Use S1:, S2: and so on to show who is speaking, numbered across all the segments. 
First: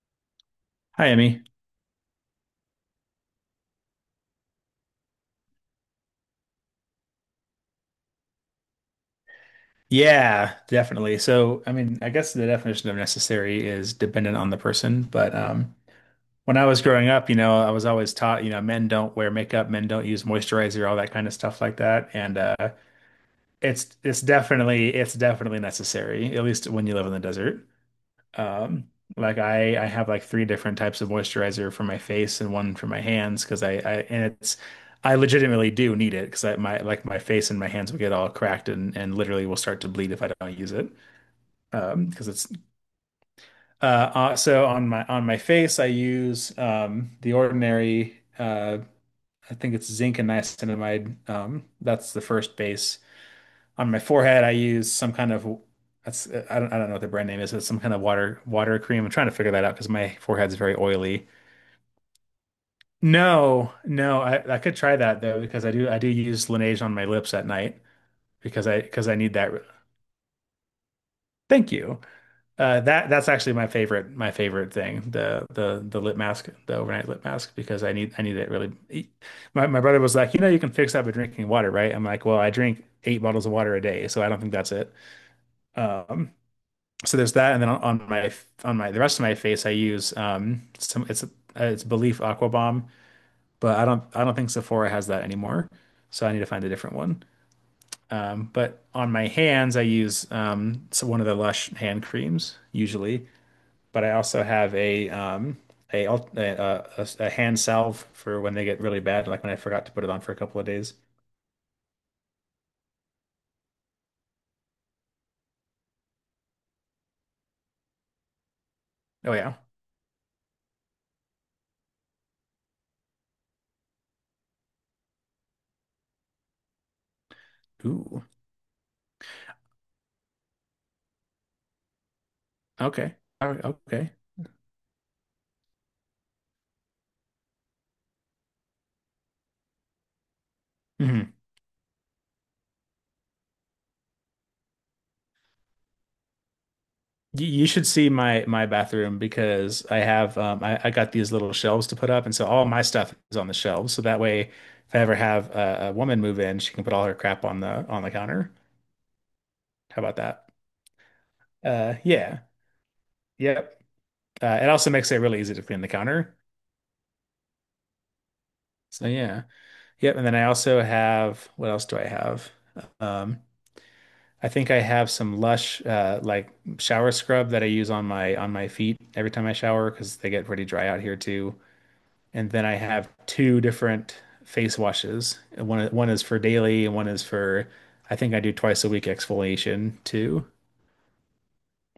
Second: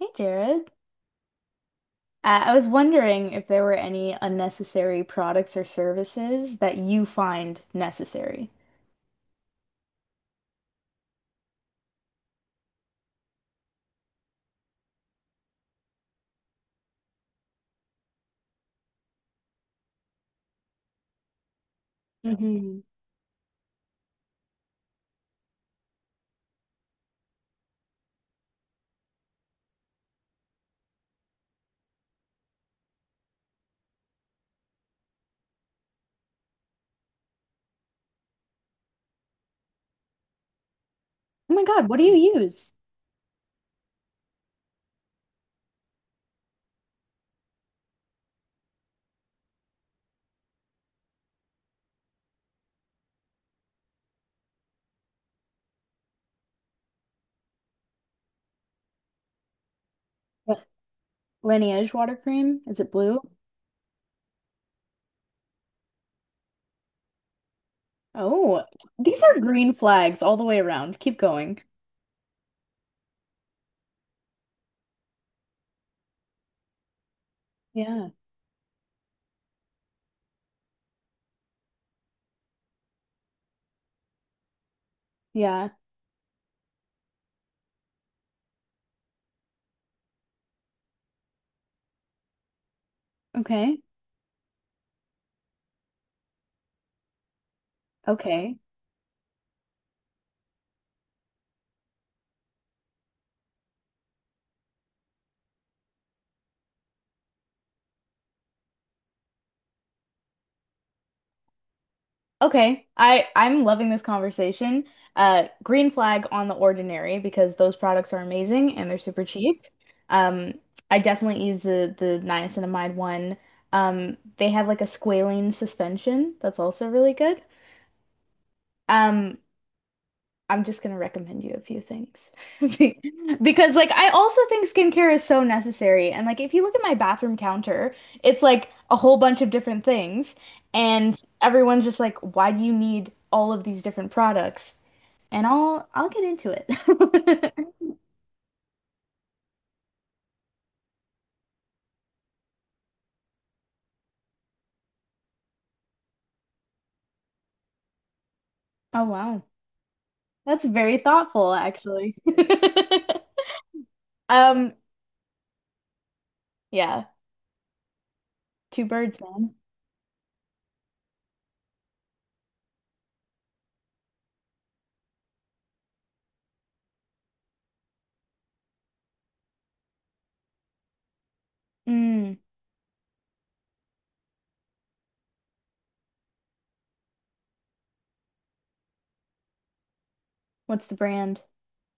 S1: Hey Jared.
S2: Hi, Emmy.
S1: I was wondering if there were any unnecessary products or services that you find necessary.
S2: Yeah, definitely. So, I mean, I guess the definition of necessary is dependent on the person. But when I was growing up, you know, I was always taught, you know, men don't wear makeup, men don't use moisturizer, all that kind of stuff like that. And uh,
S1: Hmm
S2: it's it's definitely it's definitely necessary, at least when you live in the desert. Um, I have like three different types of moisturizer for my face and one for my hands because I legitimately do need it because I my like my face and my hands will get all cracked and literally will start to bleed if I don't use it.
S1: Oh my God, what do
S2: Because
S1: you
S2: it's
S1: use?
S2: so on my face I use the ordinary, I think it's zinc and niacinamide. That's the first base. On my forehead, I use some kind of — that's, I don't know what the brand name is, but it's some kind of water cream. I'm trying to figure that out because my forehead's
S1: But
S2: very oily.
S1: Lineage water cream? Is it blue?
S2: No, no, I could try that though because I do use Laneige on my lips at night
S1: Oh,
S2: because I
S1: these
S2: need
S1: are
S2: that.
S1: green flags all the way around. Keep going.
S2: Thank you. That's actually my favorite thing, the lip mask, the overnight lip mask, because I
S1: Yeah.
S2: need I need it really. E, My brother was like, you know, you can fix that by drinking water, right? I'm like, well, I drink eight bottles of water a day, so I don't think that's it.
S1: Yeah.
S2: Um, so there's that, and then on my the rest of my face, I use some it's Belief Aqua Bomb, but
S1: Okay.
S2: I don't think Sephora has that anymore, so I need to find a different one. Um,
S1: Okay.
S2: but on my hands, I use so one of the Lush hand creams usually, but I also have a al- a hand salve for when they get really bad, like when I forgot to put it on for a couple of days.
S1: Okay, I'm loving this conversation. Green flag on The Ordinary because those products are amazing and they're super
S2: Oh yeah.
S1: cheap. Um, I definitely use the niacinamide one. They have like a squalene suspension that's also really good.
S2: Ooh.
S1: Um, I'm just gonna recommend you a few things. Be-
S2: Okay. All right.
S1: Because like I
S2: Okay.
S1: also think skincare is so necessary. And like if you look at my bathroom counter, it's like a whole bunch of different things. And
S2: Mhm.
S1: everyone's just like, why do you need all of these different products? And I'll get into
S2: You,
S1: it.
S2: you should see my bathroom because I have I got these little shelves to put up, and so all my stuff is on the shelves. So that way, if I ever have a woman move in, she can put all her crap on the counter.
S1: Oh wow.
S2: How about that?
S1: That's very thoughtful,
S2: Uh,
S1: actually.
S2: yeah, yep. It
S1: Um,
S2: also makes it really easy to clean the counter.
S1: yeah, two
S2: So
S1: birds,
S2: yeah,
S1: man.
S2: yep. And then I also have — what else do I have? Um, I think I have some Lush like shower scrub that I use on my feet every time I shower because they get pretty dry out here too.
S1: Mm,
S2: And then I have two different face washes. One is for daily and one is for — I think I do twice a week exfoliation too.
S1: what's the brand?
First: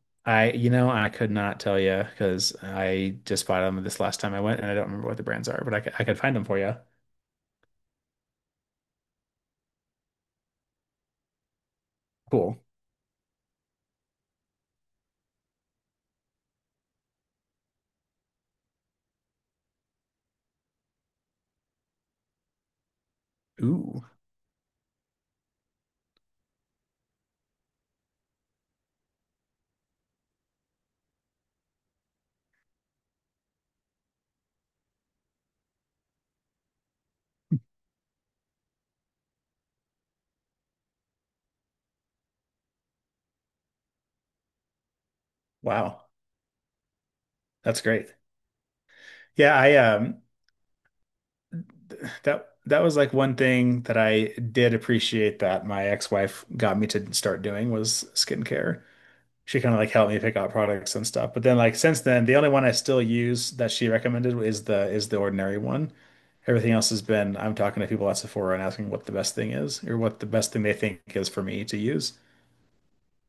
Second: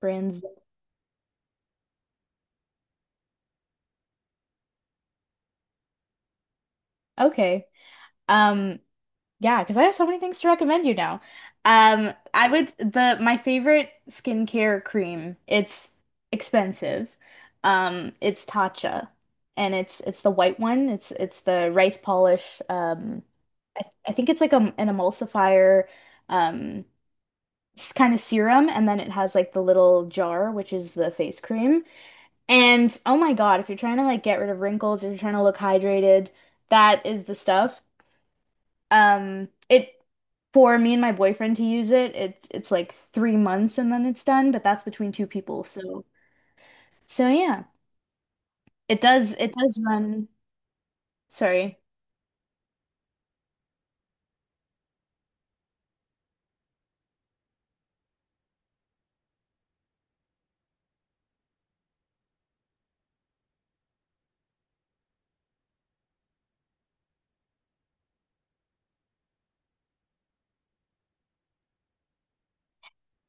S1: Brands.
S2: I, you know, I could not tell you because I just bought them this last time I went and I don't remember what the brands are, but I could find them for you.
S1: Okay. Um, yeah, because I have so many things to recommend you now. I
S2: Cool.
S1: would, the my favorite skincare cream. It's expensive. It's Tatcha, and it's the white one. It's the rice polish. I,
S2: Ooh,
S1: I think it's like a, an emulsifier, um, kind of serum, and then it has like the little jar, which is the face cream. And oh my God, if you're trying to like get rid of wrinkles, if you're trying to look hydrated, that is the stuff. It For me and my boyfriend to use it, it's like 3 months and then it's done, but that's between two people. So
S2: wow.
S1: so yeah.
S2: That's great.
S1: It does it
S2: Yeah, I
S1: does run, sorry.
S2: that was like one thing that I did appreciate that my ex-wife got me to start doing, was skincare. She kind of like helped me pick out products and stuff. But then like since then, the only one I still use that she recommended is the ordinary one. Everything else has been — I'm talking to people at Sephora and asking what the best thing is, or what the best thing they think is for me to use.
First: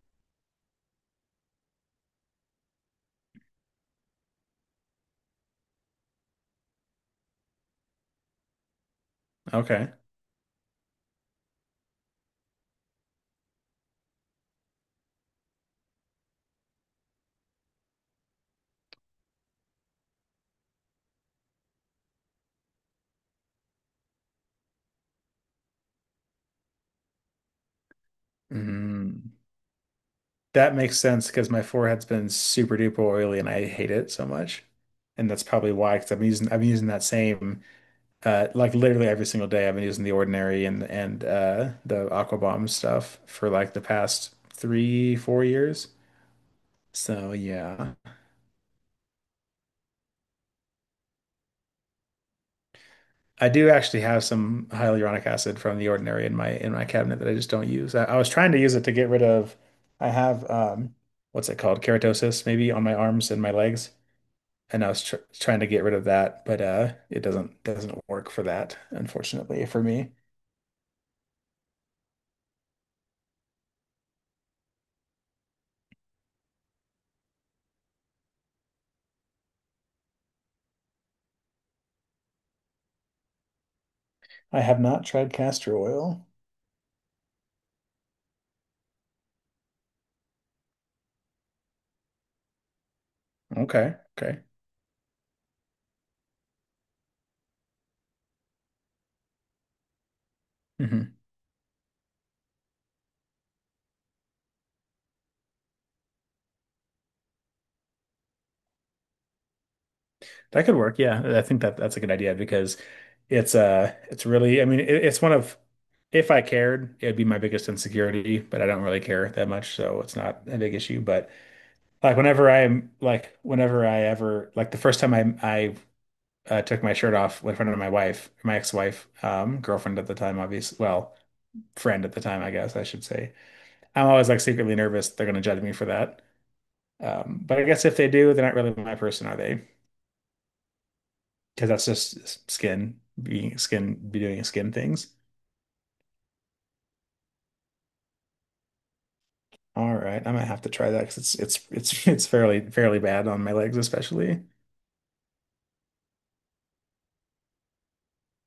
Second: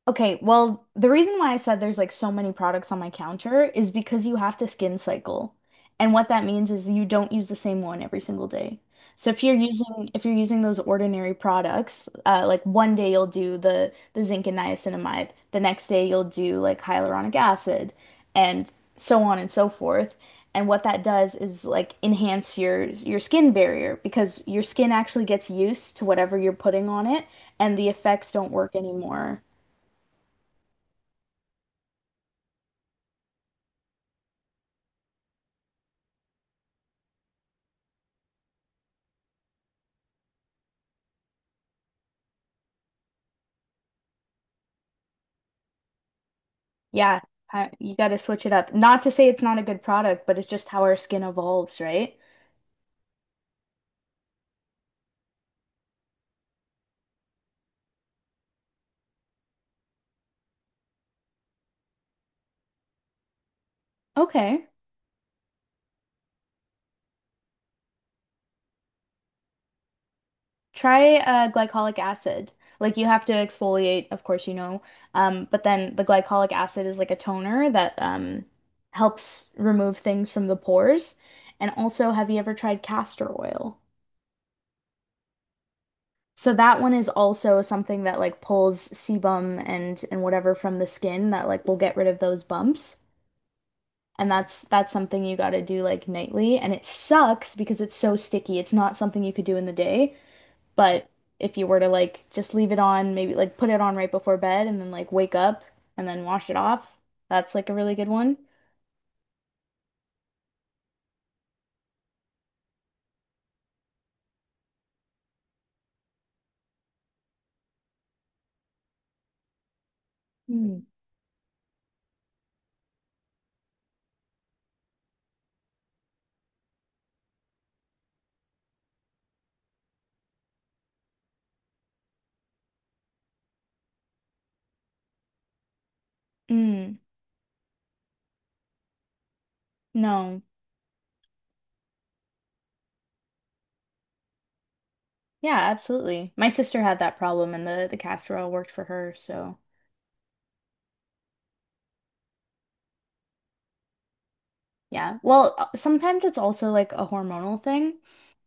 S1: Okay, well, the reason why I said there's like so many products on my counter is because you have to skin cycle. And what that means is you don't use the same one every single day. So
S2: Okay.
S1: if you're using those ordinary products, like 1 day you'll do the zinc and niacinamide, the next day you'll do like hyaluronic acid, and so on and so forth. And what that does is like enhance your skin barrier because your skin actually gets used to whatever you're putting on it, and the effects don't work
S2: Mm.
S1: anymore.
S2: That makes sense, because my forehead's been super duper oily and I hate it so much. And that's probably why, because I'm using that same like literally every single day. I've been using the ordinary and the Aqua Bomb stuff for like the past three, 4 years.
S1: Yeah,
S2: So
S1: you
S2: yeah,
S1: got to switch it up. Not to say it's not a good product, but it's just how our skin evolves, right?
S2: I do actually have some hyaluronic acid from The Ordinary in my cabinet that I just don't use. I was trying to use it to get rid of — I have what's it called? Keratosis, maybe, on my arms and my legs,
S1: Okay.
S2: and I was tr trying to get rid of that, but it doesn't work for that, unfortunately, for me.
S1: Try glycolic acid. Like you have to exfoliate, of course, you know. But then the glycolic acid is like a toner that helps remove things from the pores. And also, have you ever tried castor oil?
S2: I have not tried castor oil.
S1: So that one is also something that like pulls sebum and whatever from the skin that like will get rid of those bumps.
S2: Okay,
S1: And
S2: okay.
S1: that's something you got to do like nightly and it sucks because it's so sticky. It's not something you could do in the day, but
S2: Mhm.
S1: if you were to like just leave it on, maybe like put it on right before bed and then like wake up and then wash it off, that's like a really good one.
S2: That could work. Yeah, I think that that's a good idea because it's really — I mean, it, it's one of — if I cared, it'd be my biggest insecurity, but I don't really care that much, so it's not a big
S1: Mm.
S2: issue. But like whenever I ever like the first time I took my shirt off in front of my wife, my ex-wife, girlfriend at the time, obviously, well, friend at the time, I guess I should say, I'm always like secretly nervous they're gonna judge me for that.
S1: Mm.
S2: But I guess if they do, they're not really my person, are they?
S1: No.
S2: Because that's just skin being skin, be doing skin things.
S1: Yeah, absolutely. My sister had that problem and the castor oil worked for her, so
S2: All right, I might have to try that because it's it's fairly bad on my legs, especially.
S1: yeah. Well, sometimes it's also like a hormonal thing.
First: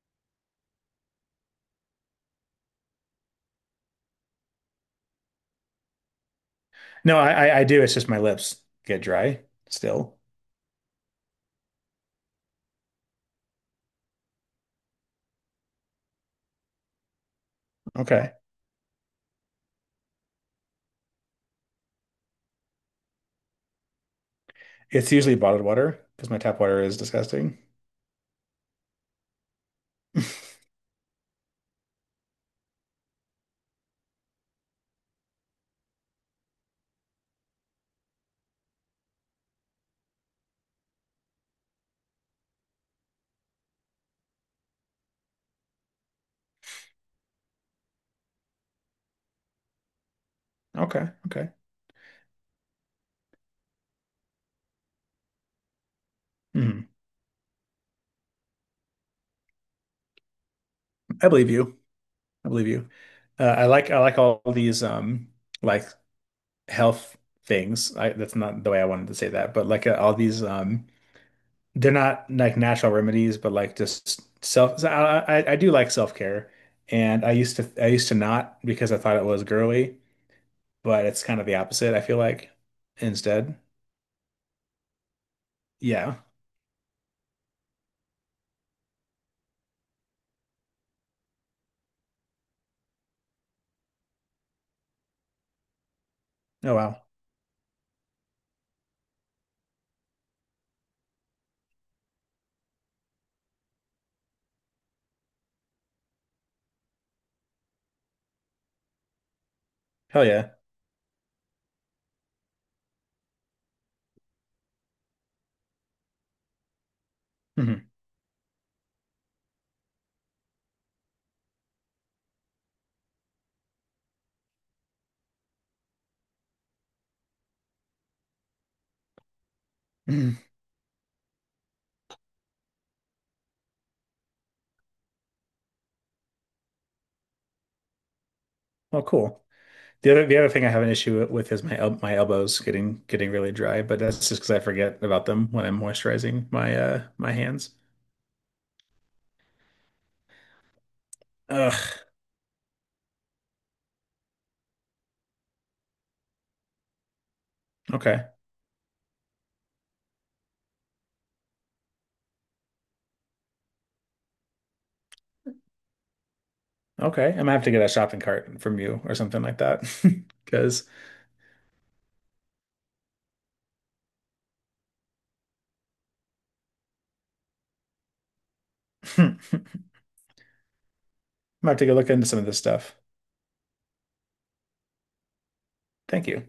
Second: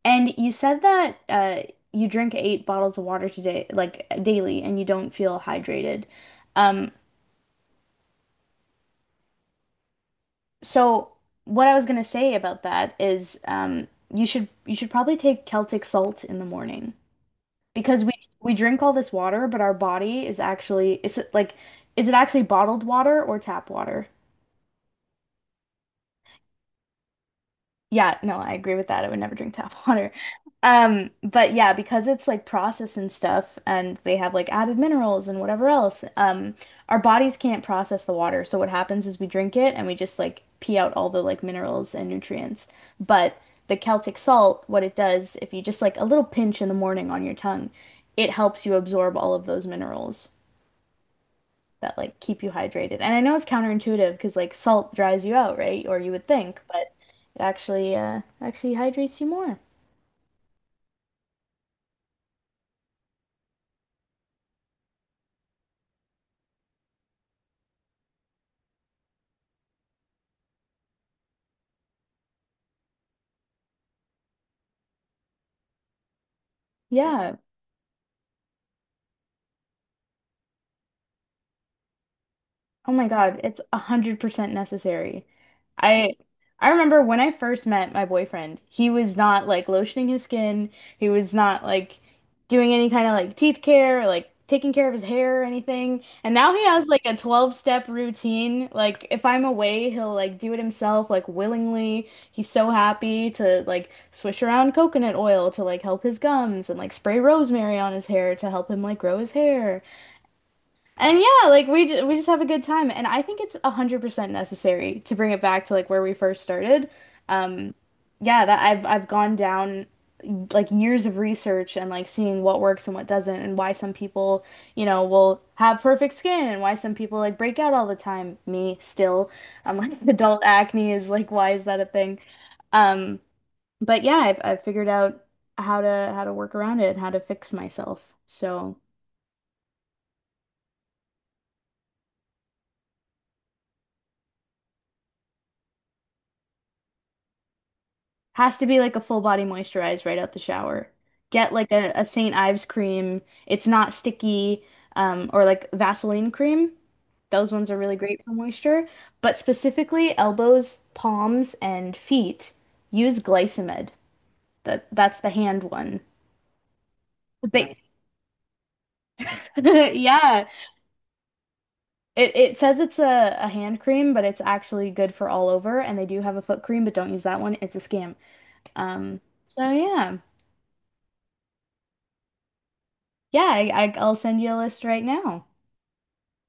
S1: And you said that you drink 8 bottles of water today, like daily, and you don't feel hydrated. Um,
S2: No, I do. It's just my lips get dry still.
S1: so what I was gonna say about that is you should probably take Celtic salt in the morning because we
S2: Okay,
S1: we drink all this water, but our body is actually, is it like, is it actually bottled water or tap water?
S2: it's usually bottled water because my tap water is disgusting.
S1: Yeah, no, I agree with that. I would never drink tap water. But yeah, because it's like processed and stuff, and they have like added minerals and whatever else, our bodies can't process the water. So what happens is we drink it and we just like pee out all the like minerals and nutrients. But the Celtic salt, what it does, if you just like a little pinch in the morning on your tongue, it helps you absorb all of those minerals
S2: Okay, okay.
S1: that like keep you hydrated. And I know it's counterintuitive because like salt dries you out, right? Or you would think,
S2: Mhm.
S1: but it actually actually hydrates you more.
S2: I believe you. I believe you. I like all these like health things. I That's not the way I wanted to say that, but like all these they're not like natural remedies, but like just self. So I do like self-care, and I
S1: Yeah.
S2: used to I used to not, because I thought it was girly, but it's kind of the opposite. I feel like
S1: Oh my God,
S2: instead,
S1: it's 100% necessary. I
S2: yeah.
S1: I remember when I first met my boyfriend, he was not like lotioning his skin. He was not like doing any kind of like teeth care or like taking care of his hair or anything. And now he
S2: Oh
S1: has like
S2: wow,
S1: a 12-step routine. Like if I'm away, he'll like do it himself like willingly. He's so happy to like swish around coconut oil to like help his gums and like spray rosemary on his hair to help him like grow his hair.
S2: hell yeah.
S1: And yeah, like we just have a good time, and I think it's 100% necessary to bring it back to like where we first started. Um,
S2: Hmm.
S1: yeah, that I've gone down like years of research and like seeing what works and what doesn't, and why some people, you know, will have perfect skin and why some people like break out all the time. Me still, I'm like adult
S2: Hmm.
S1: acne is like why is that a thing? Um, but yeah, I've figured out how to work around it and how to fix myself. So.
S2: Well, cool. The other thing I have an issue with is my el my elbows getting really dry, but that's just because I forget about them when I'm moisturizing my my hands.
S1: Has to be like a full body moisturize right out the shower. Get like a
S2: Ugh.
S1: St. Ives cream. It's not sticky, or like Vaseline cream. Those ones are really great for
S2: Okay.
S1: moisture. But specifically, elbows, palms, and feet, use Glycimed. That's the hand one.
S2: Okay. I'm gonna have to
S1: They,
S2: get a shopping cart from you or something like that
S1: yeah.
S2: because.
S1: It says it's a hand cream, but it's actually good for all over. And they do have a foot cream, but don't use that one. It's a scam. So yeah.
S2: I'm gonna take a look into some of this stuff.
S1: Yeah, I'll send you a list right now.
S2: Thank you.